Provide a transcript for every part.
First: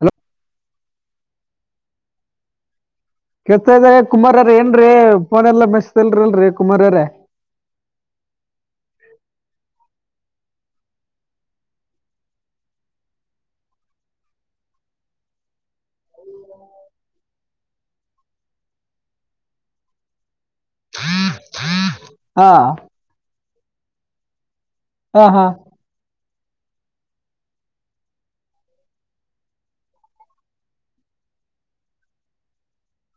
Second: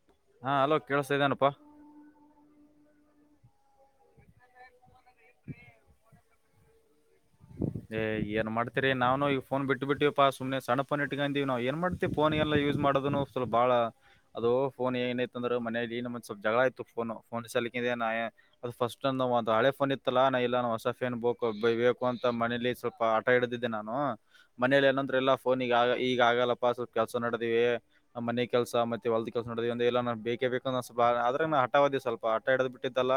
Hello ಹಾ hello ಕೇಳಸ್ತಾ ಇದೆನಪ್ಪಾ ಕೆತ್ತಲೆ ಕುಮಾರರ ಏನ್ರೀ ಫೋನ್ ಇಲ್ಲ ಮೆಸೇಜ್ ಇಲ್ಲರರ್ಲಿ ಕುಮಾರರ ಏ ಏನ ಮಾಡ್ತೀರಿ ನಾನು ಈಗ ಫೋನ ಬಿಟ್ಟಬಿಟ್ಟೀವಿ ಪಾ ಸುಮ್ನೆ ಸಣ್ಣ ಫೋನ ಇಟ್ಗಂದಿವಿ ನಾವ ಏನ ಮಾಡ್ತಿ ಫೋನ್ ಎಲ್ಲ ಯೂಸ್ ಮಾಡೋದುನು ಸ್ವಲ್ಪ ಬಾಳ ಅದು ಫೋನ್ ಏನ ಇತ್ತ ಅಂದ್ರ ಮನೇಲಿ ನಮದು ಸ್ವಲ್ಪ ಜಗಳ ಆಯಿತು ಫೋನ್ ಫೋನ್ ಸಲೀಕೇನ ಅದು ಫಸ್ಟ್ ಒಂದ ಹಳೆ ಫೋನ್ ಇತ್ತಲ್ಲ ನಾ ಎಲ್ಲನು ಹೊಸ ಪೇನ್ ಬುಕ್ ಬೇಕು ಇದೇ ಫೋನ್ ಹಾ ಮನೇಲಿ ಸ್ವಲ್ಪ ಹಠ ಇಡದಿದ್ದೆ ನಾನು ಮನೇಲಿ ಏನಂದ್ರು ಹಾ ಎಲ್ಲಾ ಹಾ ಫೋನ್ ಈಗ ಈಗ ಆಗಲ್ಲಪ್ಪ ಸ್ವಲ್ಪ ಕೆಲ್ಸ ನಡದಿವಿ ನಮ್ಮ ಮನೆ ಕೆಲಸ ಮತ್ತೆ ಹೊಲ್ದ ಕೆಲಸ ನಡೆದು ವಂದ್ರೆ ಇಲ್ಲ ನನಗ ಬೇಕೇ ಬೇಕು ಸ್ವಲ್ಪ ಆದರೂ ನಾ ಹಠವಾದಿ ಸ್ವಲ್ಪ ಹಟ ಹಿಡದ ಬಿಟ್ಟಿದ್ದಲ್ಲ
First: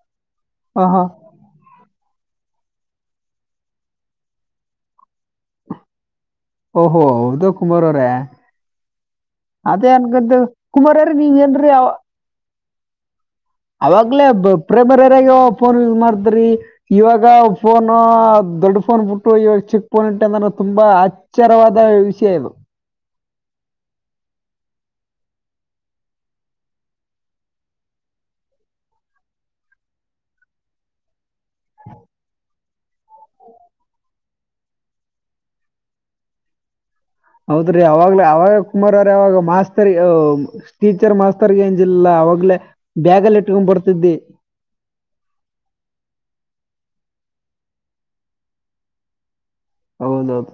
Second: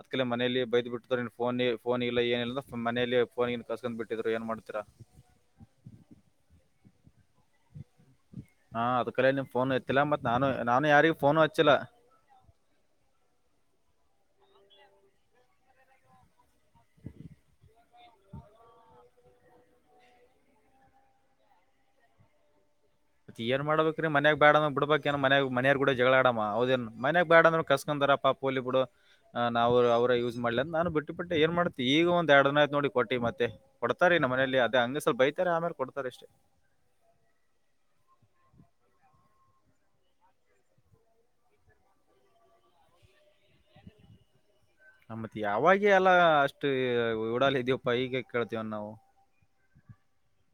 ಅದ್ಕಲೆ ಮನೇಲಿ ಹಾ ಬೈದ್ ಹಾ ಬಿಟ್ಟ ಫೋನ್ ಎ ಫೋನ್ ಇಲ್ಲ ಏನಿಲ್ಲ ಸುಮ್ ಮನೇಲಿ ಫೋನಗನ್ ಕಸ್ಕೊಂಡ್ ಬಿಟ್ಟಿದ್ರು ಏನ್ ಮಾಡ್ತೀರ ಓಹೋ ಹೌದ ಕುಮಾರ ಅವ್ರೇ ಹಾ ಅದ್ಕಲೆ ನಿಮ್ ಫೋನ್ ಅದೇ ಎತ್ತಿಲ್ಲ ಮತ್ ಅನಕೋತ್ತಿವ ನಾನು ನಾನು ಕುಮಾರ್ರೆ ಯಾರಿಗ್ ಫೋನು ನೀವ ಏನ್ರಿ ಹಚ್ಚಿಲ್ಲ ಯಾವ ಅವಾಗ್ಲೇ ಪ್ರೇಮರಾಗ ಫೋನ್ ಯೂಸ್ ಮಾಡದ್ರಿ ಇವಾಗ ಫೋನ್ ದೊಡ್ಡ ಫೋನ್ ಇವಾಗ ಚಿಕ್ ಫೋನ್ ಇಟಗಂಡಾನ ತುಂಬಾ ಆರ್ಚ್ಚರವಾದ ವಿಷಯ ಇದು ಏನ್ ಮಾಡಬೇಕ್ರೀ ಮಯಾಗ ಬೇಡಂದ್ ಬಿಡ್ಬೇಕೆನ್ ಮನ್ಯಾರ್ ಗೂಡ ಜಗಳ ಆಡಮ್ಮ ಹೌದೇಏ ಮನ್ಯಾಗ ಬೇಡಂದರು ಕಸ್ಕಂದಾರ ಪಾಪ್ ಹೋಗ್ಲಿ ಬಿಡು ನಾವು ಅವರ ಯೂಸ್ ಮಾಡ್ಲಿ ನಾನು ಬಿಟ್ಟು ಬಿ ಪಟ್ಟ ಏನ್ ಮಾಡ್ತಿ ಈಗ ಒಂದ ಎರಡ್ ದಿನ್ತ್ ನೋಡಿ ಕೊಟ್ಟ ಮತ್ತೆ ಕೊಡ್ತಾರೆ ನಮ್ಮನಲಿ ಅದ ಹಂಗೆ ಸ್ವಲ್ಪ ಬೈತಾರೆ ಆಮೇಲೆ ಕೊಡ್ತಾರೆ ಅಷ್ಟೇ ಹೌದ್ರಿ ಅವಾಗ್ಲ ಅವಾಗ ಕುಮಾರ್ ಅವ್ರ ಅವಾಗ ಮಾಸ್ತರಿ ಟೀಚರ್ ಮಾಸ್ತರ್ಗೆ ಏಂಜಿಲ್ಲಾ ಅವಾಗ್ಲೇ ಬ್ಯಾಗಲ್ಲಿ ಇಟ್ಕೊಂಡ್ ಬರ್ತಿದಿ ಆಮ್ಮತ್ ಯಾವಾಗ ಎಲ್ಲಾ ಅಷ್ಟು ಉಡಾಲ ಇದ್ಯವಪ್ಪ ಹೀಗೆ ಯಾಕ್ ಕೇಳ್ತೀವ ನಾವು ಹೌದೌಹೌದು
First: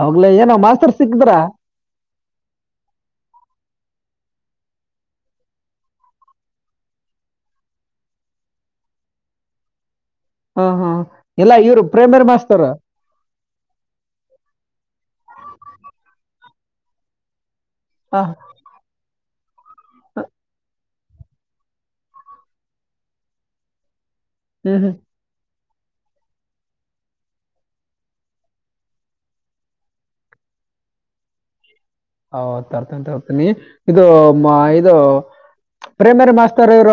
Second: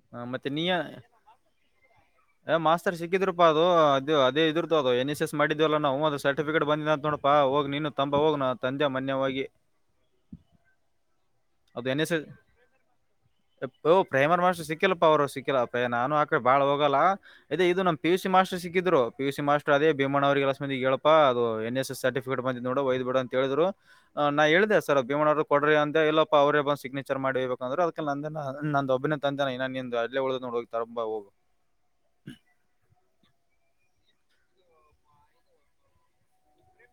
ಅವಾಗಲ ಮತ್ತೆ ಏನ ನೀ ಮಾಸ್ತರ್ ಸಿಕ್ದ್ರ ಮಾಸ್ತರ್ ಸಿಕ್ಕಿದ್ರುಪ ಅದು ಅದು ಅದೇ ಇದ್ರತ ಅದು ಎಸ್ ಎಸ್ ಮಾಡಿದ್ವಲ್ಲ ನಾವು ಅದು ಸರ್ಟಿಫಿಕೇಟ್ ಬಂದದ ಅಂತ ನೋಡ. ಪಾ ಹೋಗ್ ನೀನು ತಂಬಾ ಹೋಗ್ ನ ತಂದೆ ಮನ್ಯ ಹೊಗಿ ಹಾ ಹಾ ಎಲ್ಲಾ ಇವ್ರು ಪ್ರೈಮರ್ ಮಾಸ್ತರ್ ರ ಪ್ರೈಮರ್ ಮಾಸ್ಟರ್ ಸಿಕ್ಕಿಲ್ಲಪ್ಪಾ ಅವ್ರು ಸಿಕ್ಕಿಲ್ಲಪ್ಪಯ ನಾನು ಆಕ ಬಾಳ ಹೋಗಲ್ಲ ಇದೇ ಇದು ನಮ. ಪಿ ಯು ಹಾ ಸಿ ಮಾಸ್ಟರ್ ಸಿಕ್ಕಿದರು ಫಿ ಯು ಸಿ ಮಾಸ್ಟರ್ ಅದೇ ಬೀಮಣ್ಣ ಅವರಿಗೆವಸ ಮಂದಿಗೆ ಹೇಳ ಪಾ ಅದು ಎನ್ ಎಸ್ ಎಸ್ ಸರ್ಟಿಫಿಕೇಟ್ ಬಂದಿದ್ ನೋಡು ವೈದ್ ಬಿಡ ಅಂತ ಹೇಳಿದ್ರು ನಾ ಹೇಳಿದೆ ಹ್ಮ್ ಹ್ಮ್ ಸರ್ ಭೀಮಣ್ಣರು ಕೊಡ್ರಿ ಅಂತ ಎಲ್ಲ ಅವ್ರೇ ಬಂದು ಸಿಗ್ನೇಚರ್ ಮಾಡೇಬೇಕಂದ್ರೆ ಅದಕ ನಂದ ನೊ ಒಬ್ಬನ್ ತಂದೆ ಇನ್ನ ನಿ ಅಲ್ಲೇ ಉಳ್ದ ನೋಡಿ ತಂಬಾ ಹೋಗ ಹೌ ತರ್ತನಿತಕಲಿ ಇದು ಇದು ಪ್ರೈಮರಿ ಮಾಸ್ತರ್ ಇವರ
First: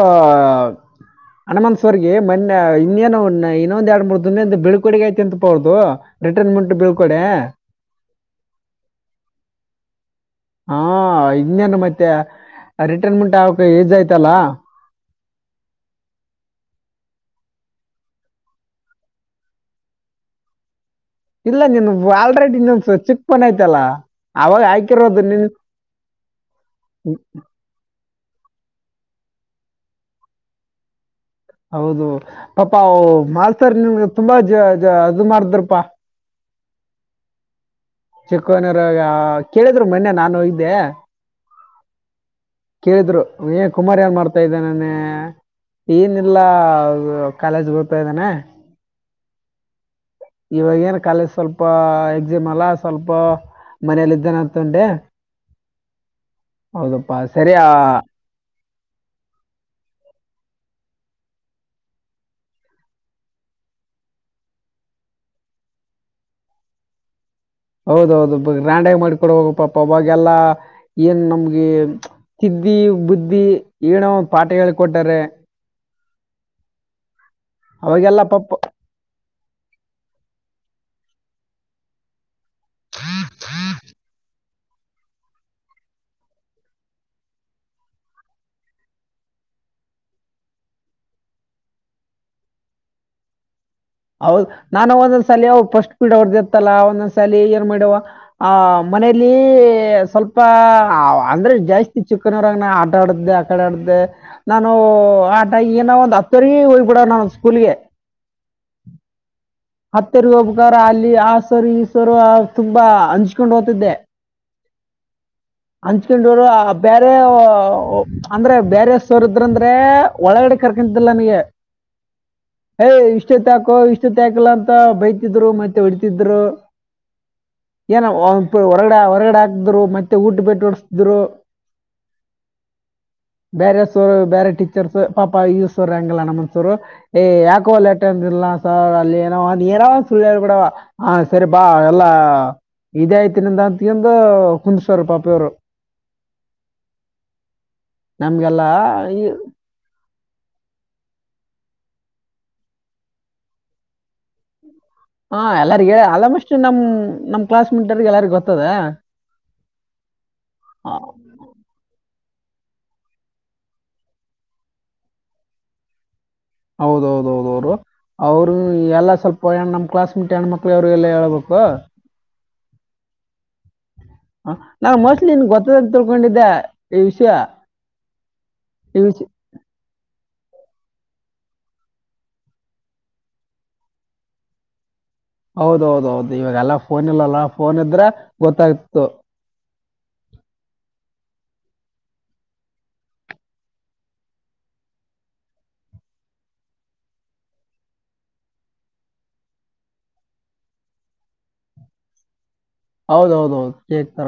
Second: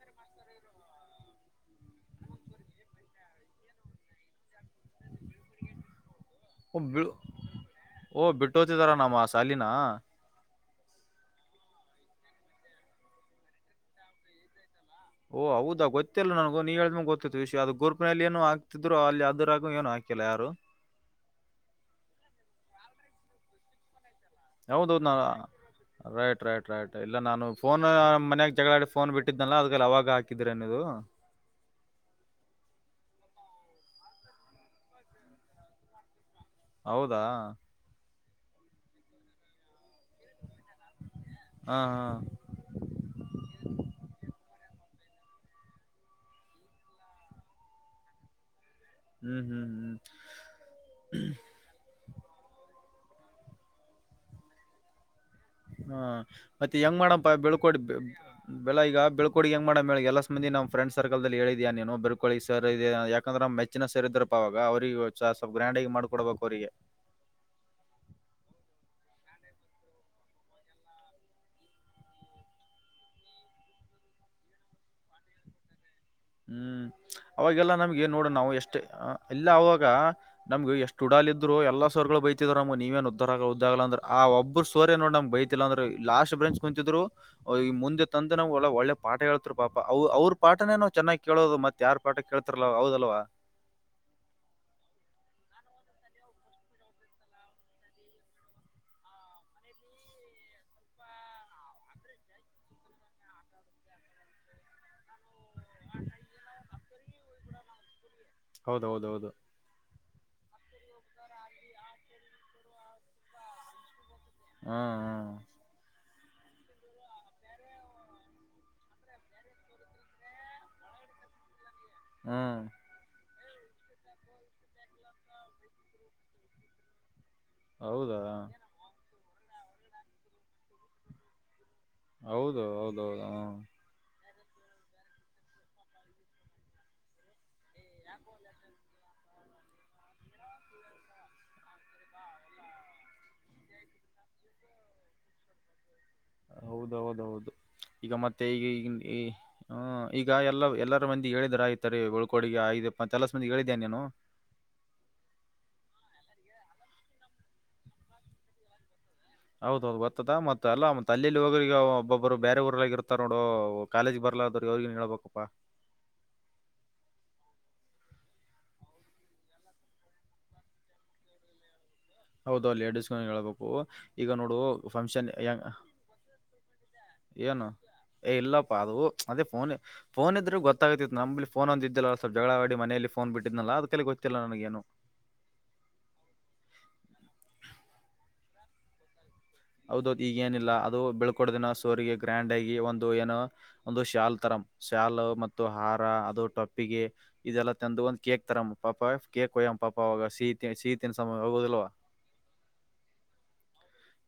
ಹಣಮನ್ ಸರ್ ಗೆ ಮೊನ್ನೆ ಇನ್ನೇನು ಇನ್ನೊಂದ ಎರಡು ಮೂರು ದಿನದ ಒಂದು ಬಿಳಕೊಡುಗೆ ಆಯತೆಂತ ಹೌದು ರಿಟರ್ನ್ಮೆಂಟ್ ಬೀಳ್ಕೊಡೆ ಓಹ್ ಬಿಟ್ಟು ಹೊತಿದಾರ ನಮ್ಮ ಸಾಲಿನ ಹಾ ಇನ್ನೇನು ಮತ್ತೆ ರಿಟೈರ್ಮೆಂಟ್ ಆಕಗ ಏಜ್ ಆಯ್ತಲ್ಲಾ ಓಹ ಹೌದಾ ಗೊತ್ತಿಲ್ಲ ನನಗ ನೀ ಹೇಳಿದ್ಮ ಗೊತ್ತತ್ತು ವಿಷಯ ಅದು ಗ್ರೂಪ್ನಲ್ಲಿ ಏನು ಹಾತಿದ್ರು ಅಲ್ಲಿ ಅದ್ರಾಗ ಏನು ಹಾಕಿಲ್ಲ ಯಾರು ಇಲ್ಲ ನೀನು ಆಲ್ರೆಡಿ ಇನ ಚಿಕ್ ಪನ್ಯ್ತಲ್ಲಾ. ಯಾವದ ನಾ ರೈಟ್ ರೈಟ್ ರೈಟ್ ಇಲ್ಲ ನಾನು. ಫೋನ್ ಮನ್ಯಾಗ ಜಗಳಾಡಿ ಫೋನ್ ಬಿಟ್ಟಿದನಲ್ಲ ಅದಲ್ಲಿ ಅವಾಗ ಹಾಕಿದೀರ ನೀದು. ಹೌದು ಪಾಪಾ ಮಾಲ್ಸರ್ ನಿಮ್ ತುಂಬಾ ಜ ಅದು ಮಾಡಿದ್ರಪಾ ಹೌದಾ ಚಿಕ್ಕವನರ ಕೇಳಿದ್ರು ಮೊನ್ನೆ ನಾನು ಹೋಗ್ದೆ ಹಾ ಹಾ ಕೇಳಿದ್ರು ಏ ಕುಮಾರ್ ಏನ್ ಮಾಡ್ತಾ ಇದಾನೆ ಏನಿಲ್ಲಾ ಕಾಲೇಜ್ ಗೋಗ್ತಾ ಇದ್ದಾನೆ. ಹ್ಮ್ ಹ್ಮ್ ಹ್ಮ್. ಇವಾಗ ಏನ್ ಕಾಲೇಜ್ ಸ್ವಲ್ಪ ಎಕ್ಸಾಮ್ ಅಲ್ಲ ಸ್ವಲ್ಪ ಮನೇೆಯಲ್ಲಿದನೆ ಅಂತೊಂಡೆ ಹಾ ಮತ್ತೆ ಹೆಂಗ್ ಮಾಡಪ ಸರಿ ಆ, ಬೆಳ್ಕೊಡಿ ಬೆಳ ಈಗ ಬೆಳ್ಕೋಡಿಗೆ ಹೆಂಗ ಮಾಡ ಮೇಳ ಎಲ್ಲ ಸಂದ ನಮ ಫ್ರೆಂಡ್ಸ್ ಸರ್ಕಲ್ ನಲ್ಲಿ ಹೇಳಿದ್ಯಾ ನೀನು ಬೆರ್ಳ್ಕಳಿ ಸರ್ ಇ ಯಾಕಂದ್ರೆ ಮ ಹೆಚ್ಚಿನ ಸೇರಿದ್ರಪ್ಪ ಅವಾಗ ಅವ್ರಿಗೆ ಸ್ವಲ್ಪ ಗ್ರ್ಯಾಂಡಗಿ ಮಾಡ್ಕೊಡ್ಬೇಕು ಅವ್ರಿಗೆ ಹೌದೌಹೌದು ಗ್ರ್ಯಾಂಡಗಿ ಮಾಡಕೊಡಬಕ್ ಪಾಪ ಅವಾಗೆಲ್ಲಾ ಏನ್ ನಮ್ಗೆ ತಿದ್ದಿ ಬುದ್ಧಿ ಏಣೋ ಒಂದ ಪಾಠ ಹೇಳಿ ಕೊಟ್ಟಾರ ಹ್ಮ್ ಅವಾಗೆಲ್ಲ ನಮ್ಗೆ ನೋಡೋಣ ನಾವು ಎಷ್ಟೇ ಎಲ್ಲ ಆವಾಗ ನಮ್ಗೆ ಎಷ್ಟ ಉಡಾಲ ಇದರು ಎಲ್ಲ ಸರ್ ಗಳು ಬೈತಿದವರಮ್ಮ ನೀವೇನ್ ಉದರ ಆ ಉದ್ದಾಗಲ್ಲ ಅ್ರ ಆ ಒಬ್ರು ಸರ್ ನೋಡೇ ನಮ್ ಬೈ ಇಲ್ಲ ಅಂದ್ರೆ ಲಾಸ್ಟ್ ಬ್ರೆಂಚ್ ಕುಂತಿದ್ರು ಈ ಮುಂದೆ ತಂದ ನಾವ್ ಒಳ್ಳ ಒಳ್ಳೆ ಪಾಠ ಹೇಳ್ತರು ಪಾಪ ಅವ ಅವ್ರ ಪಾಠನೇನ ಚೆನ್ನಾಗ್ ಕೇಳೋದು ಮತ್ತ ಯಾರ್ ಪಾಠ ಕೇಳ್ತಾರಲ ಹೌದಲ್ವಾ. ಹೌದ್ ನಾನು ಒಂದೊಂದ್ ಸಲಿ ಅವ ಫಸ್ಟ್ ಪೀಡ್ ಅವ್ರ್ದ ಇತ್ತಲಲ್ಲ ಒಂದೊಂದ್ ಸಲಿ ಏನ್ ಮಾಡ್ಯವ. ಆ ಮನೇಲಿ ಸ್ವಲ್ಪ ಅಂದ್ರೆ ಜಾಸ್ತಿ ಚುಕ್ಕ ಕ್ಕನವರಾಗ ನಾ ಆಟ ಆಡ್ದೆ ಆ ಕಡೆ ಆಡ್ದೆ ನಾನು ಆಟ ನ ಏನ ಒಂದು ಹತ್ತರಿಗೆ ಹೋಗ್ ಬಿಡ ನಾನು ಸ್ಕೂಲ್ಗೆ ಹೌದೌದೌದು ಹತ್ತೆರಿಗ ಒಬ್ಬಕಾರ ಅಲ್ಲಿ ಆ ಸರು ಈ ಸರು ತುಂಬಾ ಹಂಚ್ಕೊಂಡು ಹೋಗ್ತಿದ್ದೆ ಹಾ ಹಾ ಹಂಚ್ಕೊಂಡವರು ಬೇರೆ ಅಂದ್ರೆ ಬೇರೆಸರ ಇದ್ರಂದ್ರೆ ಒಳಗಡೆ ಕರ್ಕಂತಿಲ್ಲ ನನಗೆ ಹ್ಮ ಯ್ ಇಷ್ಟುತಕೋ ಇಷ್ಟುತಕಲ್ಲ ಅಂತ ಬೈತಿದ್ರು ಮತ್ತೆ ಹೊಡ್ತಿದ್ರು ಏನ ಹೌದಾ ಹೊರಗಡೆ ಹೊರಗಡೆ ಹಾಕ್ದ್ರು ಮತ್ತೆ ಊಟ ಬೆಟ್ಟ ಹೊಡಸಿದ್ರು ಹೌದು ಹೌದೌದು ಹ ಸರ್ ಬೇರೆ ಟೀಚರ್ಸ್ ಪಪ ಯೂ ಸರ್ಂಗಲ್ಲ ನಮನ್ ಸೋರು ಯಾಕೋಾಟಲ್ಲ ಅಲ್ಲಿ ಏನ ಏನ ಸುಳ್ಳಾರ ಕೂಡ ಹ ಸರಿ ಬಾ ಎಲ್ಲ ಇದೇ ಆಯ್ತಿನಂತ ಅತ್ಕಂದು ಹುಂದ್ಸರ್ ಪಾಪ ಯವ್ರು ಹೌದೌದ ಹೌದು ಈಗ ಮತ್ತೆ ಈಗ ನಮ್ಗೆಲ್ಲ ಈ- ಹ್ಮ ಈಗ ಎಲ್ಲ ಎಲ್ಲಾರ ಮಂದಿ ಹೇಳಿದರ ಆತಾರೆ ಒಳ್ಕೋಡಗೆ ಆಯಪ್ಪ ಎಲ ಮಂದಿ ಹೇಳಿದೇ ನೀೇನು ಹಾ ಎಲ್ಲರಿಗ ಅಲ್ಮಸ್ಟ್ ನಮ್ ನಮ್ ಕ್ಲಾಸ್ ಮೇಟ್ರ್ಗೆ ಎಲ್ಲಾರ್ಗ ಗೊತ್ತದ. ಹೌದೌದು ಗೋತ್ತದ ಮತ್ತೆ ಅಲ್ಲ ಮತ ಅಲ್ಲಿ ಹೋಗ್ರಿಗ ಒಬ್ಬೊಬ್ಬರು ಬೇರೆ ಊರಲ್ಲಾಗಿ ಇರ್ತಾರ ನೋಡು ಕಾಲೇಜ್ ಬರ್ಲಾದದ್ರರು ಅವ್ರಗನ್ ಹ ಹೇಳಬೇಕಪ್ಪಾ. ಹೌದೌದೌದ ವರು. ಅವರು ಎಲ್ಲಾ ಸ್ವಲ್ಪ ಹೆಣ ನಮ್ ಕ್ಲಾಸ್ ಮೇಟ್ ಹೆಣ್ಮಕ್ಳ ಅವರು ಎಲ್ಲ ಹೇಳ್ಬೇಕು. ಹೌದು ಲೇಡಿಸಸ್ಗಳ ಹೇಳ್ಬೇಕು. ಈಗ ಹ ನೋಡು ನಾ ಫಂಕ್ಷನ್ ಮೋಸ್ಟ್ಲಿ ನಿನ್ ಹೆಂಗ ಗೊತ್ತದಂತ ತಿಳ್ಕೊಂಡಿದ್ದೆ. ಈ ವಿಷಯ ಏನು ಏ ಇಲ್ಲಪ್ಪಾ ಅದು ಈ ವಿಷಯ ಅದೇ ಫೋನ್. ಫೋನ್ ಇದ್ರ ಗೊತ್ತಾಗತಿ ನಂಬಲ್ಲಿ ಫೋನ್ಂದ ಇದ್ದಲ್ಲ ಸ್ವಲ್ ಜಗಳವಾಡಿ ಮನೆಯಲ್ಲಿಲಿಫೋನ್ ಬಿಟ್ಟಿದ್ನಲ್ಲ ಅದಕಲ್ಲಿ ಗೊತ್ತಿಲ್ಲ ನನಗ್ ಏನು. ಹೌದೌದೌದು ಇವಾಗ ಎಲ್ಲ ಫೋನ್ ಇಲ್ಲಲ್ಲ ಫೋನ್ ಇದ್ರೆ ಗೊತ್ತಾಗಿತ್ತು. ಹೌದೌ ಈಗ ಏನಿಲ್ಲ ಅದು ಬೆಳ್ಕೊಡದಿನ ಸೋರಿಗೆ ಗ್ರ್ಯಾಂಡ್ ಆಗಿ ಒಂದು ಏನ. ಒಂದು ಶ್ಯಾಲ್ ತರ ಶ್ಯಾಲ್ ಮತ್ತು ಹಾರ ಅದು ಟೊಪ್ಪಿಗೆ. ಇದೆಲ್ಲ ತಂದು ಒಂದ್ ಕೇಕ್ ತರಮ್ಮ ಪಾಪ ಕೇಕ್ ಒಯ್ಯಮ್ ಪಾಪ ಅವಾಗ ಸೀತಿ ಸಹೀತಿನ ಸಮಯ ಹೋಗೋದಲ್ವ. ಹೌದ ಹೌದೌದು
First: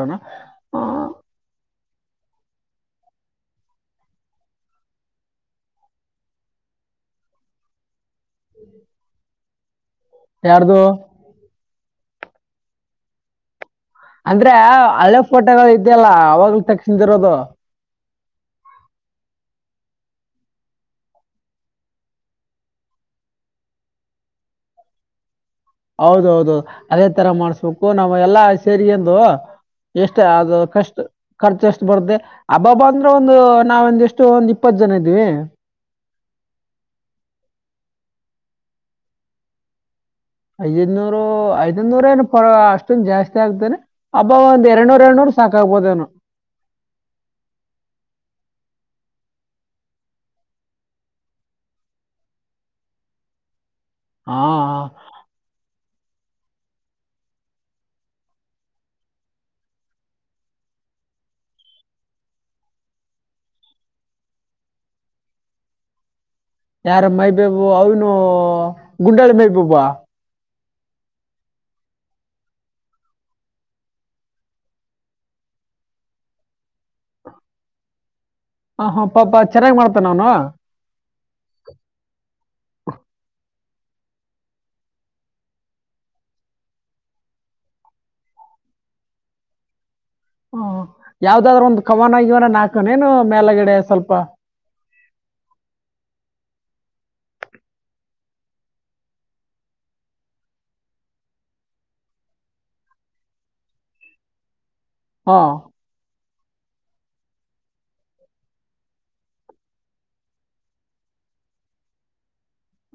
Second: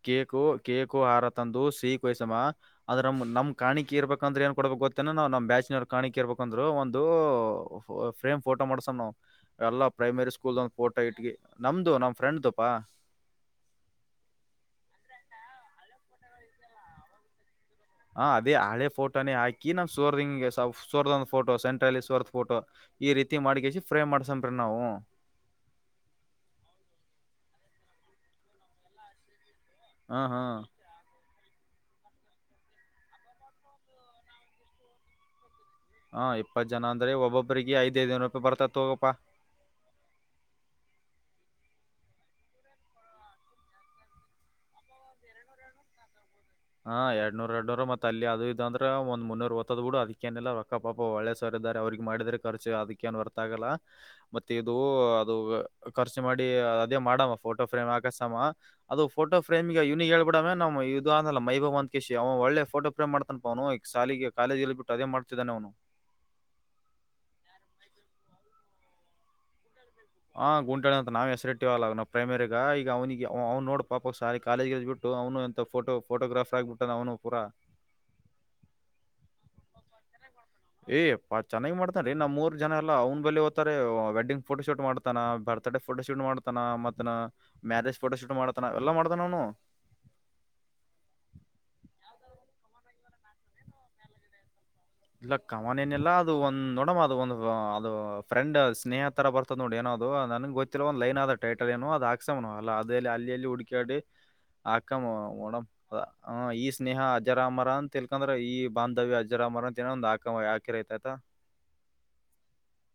ಕೇಕೋ ಕೇಕೋ ಆಾರ ತಂದು ಸಿೀ ಕೊಹಸಮ್ಮ ಆದದ್ರ ನಮ್ ನಮ್ ಕಾಣಿಕೆ ಇರ್ಬೇಕಂದ್ರೆ ಏನ್ ಕೊಡ್ಬೇಕು ಗೊತ್ತೇನ ನವು ನ್ ಬ್ಯಾಚನವರ್ ಕಾಣಿಕೆ ಇರ್ಬೇಕಂದ್ರು ಒಂದು ಫ್ [unintelligible] ಫ್ರೇಮ್ ಫೋಟೋ ಮಾಡ್ಸಣ್ ನಾವು ಎಲ್ಲ ಪ್ರೈಮರಿ ಸ್ಕೂಲ್ದ ಒಂದು ಯಾರ್ದು ಫೋಟೋ ಇಟ್ಿ ನಮ್ದ ನಮ್ಮ ಫ್ರೆಂಡ್್ದುಪ್ಪಾ ಅಂದ್ರೆ ಹಳ ಹಳೇ ಪೋಟೋಗಳು ಇದ್ಯಲ್ಲ ಅವಾಗ್ಲ ತಕ್ಷಿಂದಿ ಇರೋದು. ಹ ಅದೇ ಹಳೆ ಫೋಟೋನ ಹಾಕಿ ಸೋರ್ ಹಿಂಗೆ ಸೋರ್ದ ಒಂದ್ ಫೋಟೋ ಸೆಂಟ್ರಅಲ್ಲಿ ಸೋರ್ದ ಫೋಟೋ. ಈ ರೀತಿ ಮಾಡಿಕಸಿ ಫ್ರೇಮ್ ಮಾಡಸಂಬ್ರಿ ನಾವು. ಹೌದೌದು ಅದೇ ತರ ಮಾಡ್ಸ್ಬೇಕು ನಾವ್ ಎಲ್ಲಾ ಆಸೆರಿಗೆಂಡು. ಹಾ ಎಷ್ಟೇ ಹಾ ಆದ ಕಷ್ಟ. ಖರ್ಚು ಎಷ್ಟು ಬರುತ್ತೆ ಹಬ್ಬಬ್ಬ ಅಂದ್ರೆ ಒಂದು ನಾವ ಒಂದ ಎಷ್ಟು ಒಂದ್ ಇಪ್ಪತ್ತು ಜನ ಇದ್ದೀವಿ. ಹಾ ಇಪ್ಪತ್ತು ಜನ ಅಂದ್ರೆ ಒಬ್ಬಬ್ಬ್ರರಿಗೆ ಐದೈದನರು ರೂಪಾಯಿ ಬರ್ತೈತ್ ತೊಗೋಪ. ಐದದ್ನೂರು ಐದ ನೂರ ಏನು ಪರ ಅಷ್ಟನ್ ಜಾಸ್ತಿ ಆಗ್ತೇನೆ. ಅಬ್ಬ ಒಂದ ಎರಡುನೂರ್ ಎರಡ್ನೂರು ಸಾಕಾಗಬೋದನು. ಹ ಎಡ್ಡುೂರ್ ಎರಡ್ನೂರ್ ಮತ್ ಅದು ಇದ ಅಂದ್ರೆಂದ ಮುನ್ನೂರ್ಓತ್ತದ್ ಬಿಡ ಅದಕ್ಕೇಏಲ್ಲ ರೊಕ್ಕ. ಪಾಪ ಒಳ್ಳೆ ಸರ್ ಇದಾರೆ ಅವ್ರಿಗೆ ಮಾಡಿದ್ರ ಖರ್ಚು ಅದಕ್ಕ ಏನ್ ಹೊರ್ತ ಆಗಲ್ಲ ಮತ್ತೆ ಇದು ಹಾ ಅದು. ಖರ್ಚು ಮಾಡಿ ಅದೇ ಮಾಡಮ್ಮ ಫೋಟೋ ಫ್ರೇಮ್ ಹಾಕಸಮ್ಮ. ಅದು ಫೋಟೋಫ್ರೇಮ್ಗೆ ಇವ್ಗೆ ಹೇಳ್ಬಿಡ ಮ ನವು ಇದು. ಮೈಬ ಅಂತ ಕೇಶಿ ಅವ ಒಳ್ಳೆಫೋಟೋಫ್ರೇಮ್ ಮಾಡ್ತಾನಪ ಅವನು ಈಗ್ಸಲಿಗೆ ಕಾಲೇಜ ಎಲ್ಲಿ ಬಿಟ್ಟ ಅದೇ ಮಾಡ್ತಿದ್ದಾನ ಅವನು. ಯಾರ ಮೈಬೇಬು ಅವನು ಗುಂಡಾಳಿ ಮೈಬೇಬ ಆಂ ಗುಂಟನೆ ಅಂತ ನಾವೆ ಹೆಸ್ರ್ ಇಟ್ಟಿವಲ್ಲ ನಾವ್ ಪ್ರೈಮರಿಗ ಈಗ ಅವ್ನಿಗೆ ಅವ್ ನೋಡ್ ಪಾಪ ಸಾಲ ಕಾಲೇಜಗ್ಬಟ್ ಟು ಅವ್ನು ಎಂತ ಫೋಟೋ ಫೋಟೋಗ್ರಾಫ್ ಆಗ್ಬಿಟ್ಟಾನ್ ಅವ್ನು ಪೂರ. ಹ ಹಾ ಪಾಪ ಚೆನ್ನಾಗ್ ಮಾಡ್ತಾನ ಅವ್ನು. ಏ ಪ ಚನ್ನಾಗಿ ಮಾಡ್ತಾನ್ ರೀ ನಮ್ಮ್ ಊರ್ ಜನ ಎಲ್ಲ ಅವ್ನ್ ಬಳ ಓತಾರೆ ವೆಡ್ಡಿಂಗ್ಫೋಟೋ ಶೂಟ್ ಮಾಡ್ ತಾನ ಬರ್ತ್ಡೇ ಫೋಟೋ ಶೂಟ್ ಮಾಡ್ತಾನ ಮತ್ನ ಮ್ಯಾರೇಜ್ ಫೋಟೋ ಶೂಟ್ ಮಾಡ್ತಾನ ಎಲ್ಲಾ ಮಾಡ್ತಾನ ಅವ್ನು. ಹ ಯಾವ್ದಾದ್ರು ಒಂದ್ ಕವನಗಿವನ ನಾಕನೇನು ಮ್ಯಾಲಗಡೆ ಸ್ವಲ್ಪ. ಇಲ್ಲ ಕವನೆನಿಲ್ಲಾ ಅದು ಒಂದ್ ನೋಡಮ್ಮ ಅದು ಒಂದು ಅದು ಫ್ರೆಂಡ್ ಸ್ನೇಹದ್ ತರ ಬರ್ತದ್ ನೋಡ್ ಏನೋ ಅದು ನನಗ್ ಗೊತ್ತಿಲ್ಲ ಒಂದು ಲೈನ್ ಆದ ಟೈಟಲ್ ಏನು ಅದು ಹಾಕ್ಸ ಅಲ್ಲಿ ಇಲ್ಲಿ ಹುಡಕ್ಯಡಿ. ಹಕಮ್ಮು ಹಾಂ ಒಣ. ಈ ಸ್ನೇಹ ಅಜರಾಮರ ಅಂತ ತಿಳ್ಕಂದ್ರೆ ಈ ಬಾಂಧವ್ಯ ಅಜರಾಮರ. ಜನ ಒಂದ್ ಆಕ್ ಯಾಕಿರಿ ಐತ್ ಆತಾ.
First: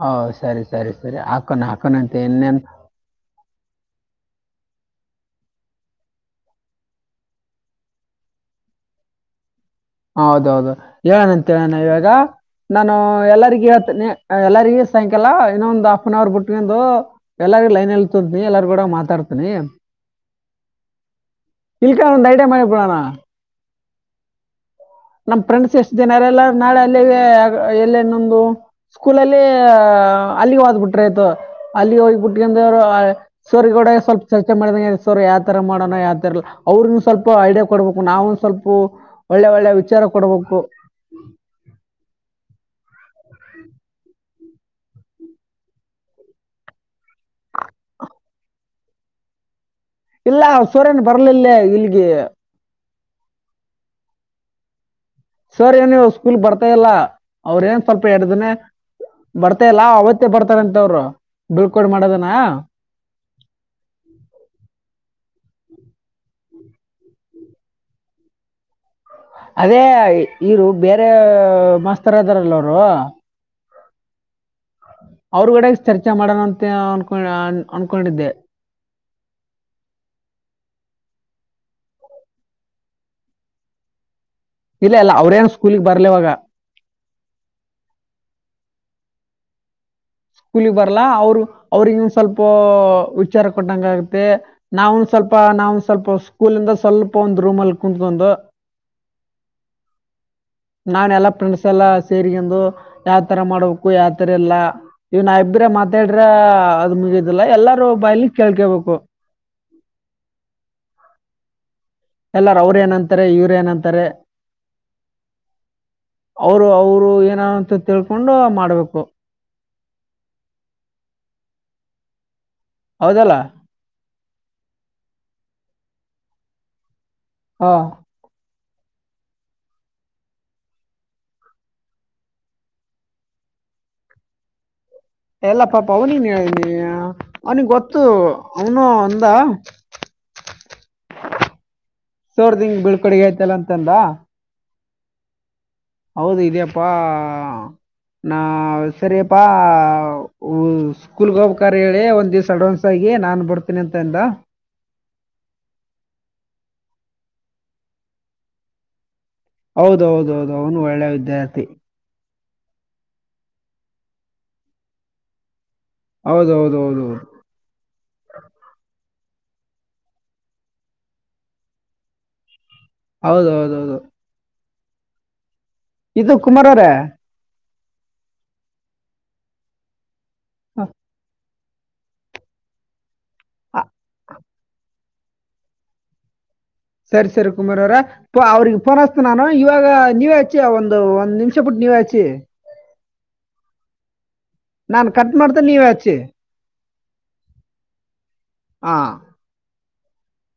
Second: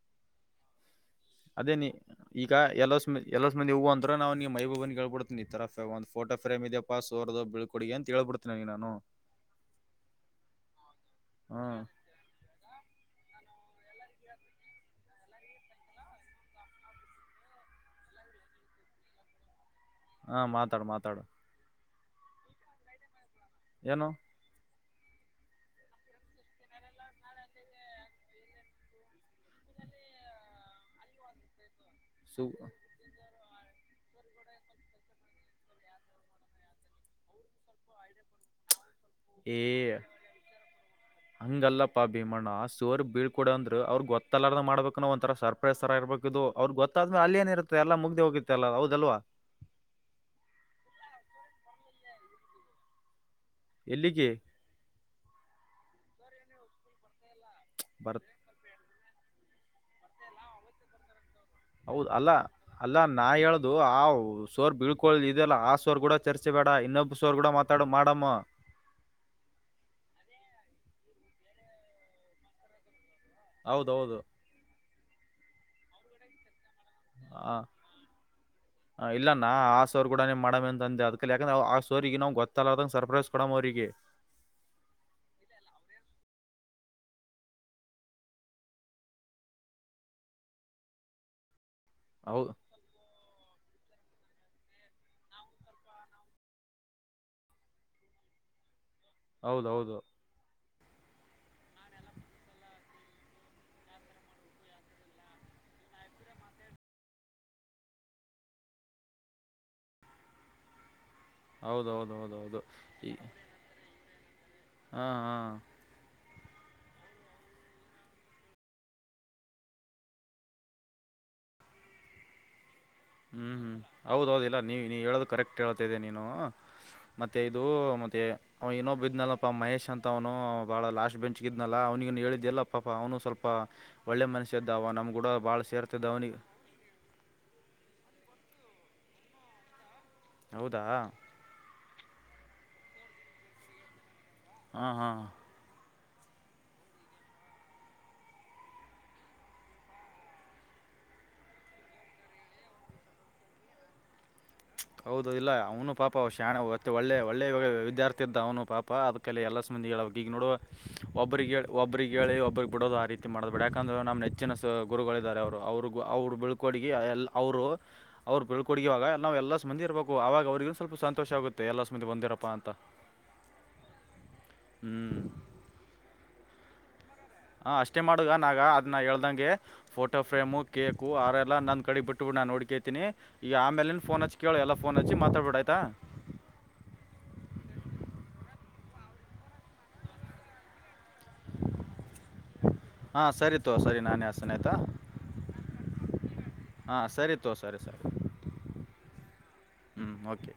ಹೌ ಸರಿ ಸರಿ ಸರಿ ಆ ಅದೇ ನೀ ಈಗ ಎಲ್ಲೋಸ್ ಹ್ಮ್ ಎಲ್ಲಸ್ ಮಂದಿ ಹು ಅಂದ್ರ ನಾವ್ ನಿಮ್ ಮೈಬು ಬನ್ ಕೇಳ್ಕೊಡ್ತಿನಿ ಈ ತರ ಫೆ ಒಂದ್ ಫೋಟೊ ಫ್ರಮ್ ಇದೆ ಪ ಸೋರ್ದು ಬಿಳ್ಕ ಕೊಡಿ ಅಂತೇಳ್ಬಡ್ತ್ ಐನ್ ನಾನು. ಹೌದೌದು ಹೇಳ ನಂತೆನ ಹ್ಮ್ ಇವಾಗ. ನಾನು ಎಲ್ಲರಿಗ್ ಹೆತೀನಿ ಎಲ್ಲರಿಗ್ ಸಾಯಂಕಾಲ ಇನ್ನೊಂದ್ ಆಫ್ ಅನ್ ಅವರ್ ಬಿಟ್ಕಂದು. ಎಲ್ಲಾರು ಲೈನ್ ಎಲ್ಲಿ ತೊಂತನಿ ಎಲ್ಲಾರ್ ಕೂಡ ಮಾತಾಡ್ತನಿ. ಹಾ ಮಾತಾಡು ಮಾತಾಡು. ಇಲ್ಕಾ ಒಂದ್ ಐಡಿಯಾ ಮಾಡಿ ಬಿಡಣ. ಏನು ನಮ್ ಫ್ರೆಂಡ್ಸ್ ಎಷ್ಟ ದಿನ ಇರಲ್ಲ ನಾಳೆ ಅಲ್ಲಿಗೆ ಎಲ್ಲೆ ಇನ್ನೊಂದು. ಸ್ಕೂಲಲ್ಲಿ ಅಲ್ಲಿಗ್ ಹೋದ್ಬಿಟ್ರ ಆಯ್ತು ಅಲ್ಲಿ ಸು ಹೋಗಿಬಿಟ್ಕಂದೋರು. ಸರಿ ಗೋಡೆ ಸ್ವಲ್ಪ ಚರ್ಚೆ ಮಾಡಿದಂಗ ಸೋರ್ ಯಾವ್ ತರ ಮಾಡೋಣ ಯಾವ್ ತರಲ್. ಅವ್ರನ್ನು ಸ್ವಲ್ಪ ಐಡಿಯಾ ಕೊಡ್ಬೇಕು ನಾವನ್ ಸ್ವಲ್ಪು. ಏ ಹಂಗಲ್ಲಪ್ಪಾ ಭೀಮಣ್ಣ ಸೊರ್ ಬೀಳ್ಕೊಡ ಅಂದ್ರ ಅವ್ರಗ್ ಗೊತ್ತಲ್ಲಾರದ ಮಾಡ್ಬೇಕ್ನ ಒಂಥರ ಸರ್ಪ್ ಸರ್ಪ್ರೈಸ್ತರ ಇರಬೇಕು ಇದು ಅವ್ರರು ಗೊತ್ತಾದ್ಮೇಲೆ ಅಲಿನ್ ಇರುತ್ ಎಲ್ಲ ಮುಗ್ದ ಹೋಗುತ್ತೆ ಅಲ್ಲ ಹೌದಲ್ವಾ. ಇಲ್ಲ ಸೊರ್ ಎನ್ ಬರ್ಲಿಲ್ಲೇ ಇಲ್ಗೆ. ಎಲ್ಲಿಗೆ. ಸರ್ ಏನ್ ನೀವ್ ಸ್ಕೂಲ್ ಬರ್ತಾ ಇಲ್ಲ ಅವ್ರ ಏನ್ ಸ್ವಲ್ಪ ಬರ್ತ್ ಎಡ್ದನೆ. ಬರ್ತಾಯಿಲ್ಲ ಅವತ್ತೇ ಬರ್ತಾರಂತ ಅವ್ರು. ಹೌದ್ ಅಲ್ಲ. ಅಲ್ಲಾ ನಾ ಹೇಳ್ದು ಆ ಸೋರ್ ಬೀಳ್ಕೊ ಇದಲ್ಲ ಆ ಸೋರ್ ಕೂಡ ಚರ್ಚೆ ಬೇಡ ಇನ್ನೊಬ್ಬ ಸೋರ್ ಕೂಡ ಮತ್ ತಡ್ ಮಾಡಮ್ಮ. ಅದೇ ಇರು ಬೇರೆ ಮಾಸ್ತರ್ ಅದಾರಲ್ಲ ಅವ್ರು. ಹೌದೌದು. ಅವ್ರಗಡೆ ಚರ್ಚೆ ಮಾಡೋಣ ಅಂತ ಅನ್ಕೊಂಡ ಅನ್ಕೊಂಡಿದ್ದೆ. ಇಲ್ಲ ನಾ ಆ ಸರ್ ಕೂಡ ಮಾಡಮ್ ಅಂದ ಅದ್ಕಲ್ಲಿ ಯಾಕಂದ್ರ ಆ ಸರ್ಗೆ ನಿನ್ನ ಗೊತ್ತಲ್ಲದಂಗ್ ಸರ್ಪ್ರೈಸ್ ಕೊಡಮ್ ಅವ್ರರಿಗೆ. ಇಲ್ಲ ಇಲ್ಲ ಅವ್ರೇನ್ ಸ್ಕೂಲಗೇ ಬರ್ಲಿವಾಗ. ಸ್ಕೂಲಿಗೆ ಬರ್ಲ್ಲಾ ಅವ್ರ್ ಅವ್ರು ಅವ್ರಿಗನ್ ಸ್ವಲ್ಪ ಹೌದು ವಿಚಾರ ಕೊಟ್ಟಂಗತ್ತೆ. ನಾವುನ್ ಸ್ವಲ್ಪ ನಾವೊಂದ್ ಸ್ವಲ್ಪ ಸ್ಕೂಲಿಂದ ಸ್ವಲ್ಪ ಒಂದ್ ರೂಮ್ ಅಲ್ ಕುಂತ್ಕೊಂಡು. ಹೌದೌದು ನಾನ್ ಎಲ್ಲ ಫ್ರೆಂಡ್ಸ್ ಎಲ್ಲ ಸೇರಿಕಂದು ಯಾವ್ತರ ಮಾಡ್ಬೇಕು ಯಾವ್ತರ ಎಲ್ಲ. ಇವ್ನ ಇಬ್ಬ್ರ ಮಾತಾಡ್ರ ಅದ್ ಮುಗಿದಿಲ್ಲಾ ಎಲ್ಲಾರೂ ಬಾಯಲ್ಲಿ ಕೇಳ್ಕೇಬೇಕು. ಹೌದೌದು ಎಲ್ಲಾರ ಅವ್ರ ಏನಂತಾರೆ ಇವ್ರ ಏನಂತಾರೆ ಹ ಹಾ ಅವರು ಅವರು ಏನಂತ ತಿಳ್ಕೊಂಡು ಮಾಡ್ಬೇಕು ಹೌದಲ್ಲ ಹ್ಮ್ ಹ್ಮ್ ಹೌದೌದಿಲ್ಲ ನೀ ನೀ ಹೇಳೋದು ಕರೆಕ್ಟ್ ಹೇಳ್ತೇ ನೀನು ಮತ್ತೆ ಇದು ಹಾ ಮತ್ತೆ ಅವನು ಇನ್ನೊಬ್ಬ ಇದ್ನಲ್ಲಪ್ಪಾ ಮಹೇಶ್ ಅಂತ ಅವನು ಭಾಳ ಲಾಸ್್ಟಟ್ ಬೆಂಚ್ಗಿದ್ನಲ್ಲ ಅವ್ನಿನು ಹೇಳಿದ್ದೆಲ್ಲಪ್ಪಾಪಾ ಅವನು ಸ್ವಲ್ಪ ಒಳ್ಳೆ ಮನುಷಸ್ಯ ಇದ್ದಾವ ನಮ್ ಎಲ್ಲ ಪಾಪ ಅವನನ್ ಹೇಳನಿ ಅವನಿಿಗೆ ಗೊತ್ತು ಅವನು ಒಂದ ಹೌದಾ ಸೋರ್ದಿಂಗ ಬೀಳ್ಕಡುಗೆ ಆಯ್ತಲ್ಲ ಅಂತಂದ ಹಾ ಹಾ ಹೌದು ಇಯಪ್ಪಾ ನಾ ಸರಿಪ್ಪಾ ಹ ಹೂ ಕುಲ್ಗೋಬಕಾರ್ ಹೇಳಿ ಒಂದ್ ದಿವ್ಸ ಅಡ್ವಾನ್ಸ್ ಆಗಿ ನಾನನ್ ಬರ್ತೀನಿ ಅಂತಂದ ಹೌದು ಇಲ್ಲ ಅವನು ಪಾಪ ಶಾಣೆತ್ತೆ ಒಳ್ಳೆ ಒಳ್ಳೆ ಇವಾಗ ವಿದ್ಯಾರ್ಥಿ ಇದ್ದ ಅವನು ಪಾಪ ಪಾ ಅದಕಲ್ಲಿ ಎಲ್ಲಾ ಸಂಬಂಿಗಳು ಹೌದು ಅವ ಈಗ ಹೌದು ಹೌದು ನೋಡುವ ಅವನು ಒಳ್ಳೆ ಒಬ್ಬ್ರಿಗೆಿ ವಿದ್ಯಾರ್ಥಿ ಒಬ್ರಿಗೆ ಹೇಳಿ ಒಬ್ಬ್ರಿಗೆ ಬಿಡೋದ ರೀತಿ ಮಾಡ್ಬೇಡ ಯಾಕಂದ್ರೆ ನಮ್ಮ್ ನೆಚ್ಚಿನ ಗುರುಗಳಿದ್ದಾರೆ ಅವರು ಅವ್ರರು ಅವ್ರು ಹೌದು ಬೆಳ್ಕ ಹೌದು ಹಡುಿಗೆ ಹೌದು ಎಲ್ಲ ಅವರು ಅವ್ರು ಬೆಳ್ಕೊಡುಗೆಿವಾಗ ನಾವು ಎಲ್ಲಾ ಮಂದಿರ್ಬೇಕು ಅವಾಗ ಅವ್ರಗೂ ಸ್ವಲ್ಪ ಸಂತೋಷ ಆಗುತ್ತೆ ಎಲ್ಲಾ ಮಂದಿಂದಿರಾ ಅಂತ ಹೌದೌದೌದು ಹ್ಮ್. ಇದು ಕುಮಾರ್ ಅವರ. ಹ ಅಷ್ಟೇ ಮಾಡುವ ನಾಗ ಅದನ್ನ ಹೇಳ್ದಂಗೆ photo frame cake R R. ಎಲ್ಲ ನಂದ ಕಡೆ ಬಿಟ್ಟಬ ಬಿು ನುೋಡ್ಕೇತೀಿ ಈಗ ಅ, ಆಮೇಲೆ ಫೋನ್ ಹಚ್ಿ ಕೇಳ ಎ ಫೋನ್ ಹಚ್ಚಿ ಮಾತಾಬಡ ಆಯತಾ ಸರಿ ಸರಿ ಕುಮಾರ್ ಅವ್ರ ಅವ್ರಿಗೆ ಫೋನ್ ಹಸ್ತ ನಾನು ಇವಾಗ ನೀವೇ ಆ ಒಂದು ಒಂದ್ ನಿಮಿಷ ಪ ಬಿಟ್ಟು ನೀವ ಆಚಿ ಹಾ ಸರಿತೋ ಸರಿ ನಾನೇಸನ ಅಸ್ತೀನಿ ಆಾಯ್ತಾ ನಾನ್ ಕಟ್ ಮಾಡ್ತ ನೀವ ಹಚ್ಚಿ ಹಾ ಸರಿ ತೋ ಸರಿ ಸರಿ ಹಾ ಹ್ಞೂ ಓಕೆ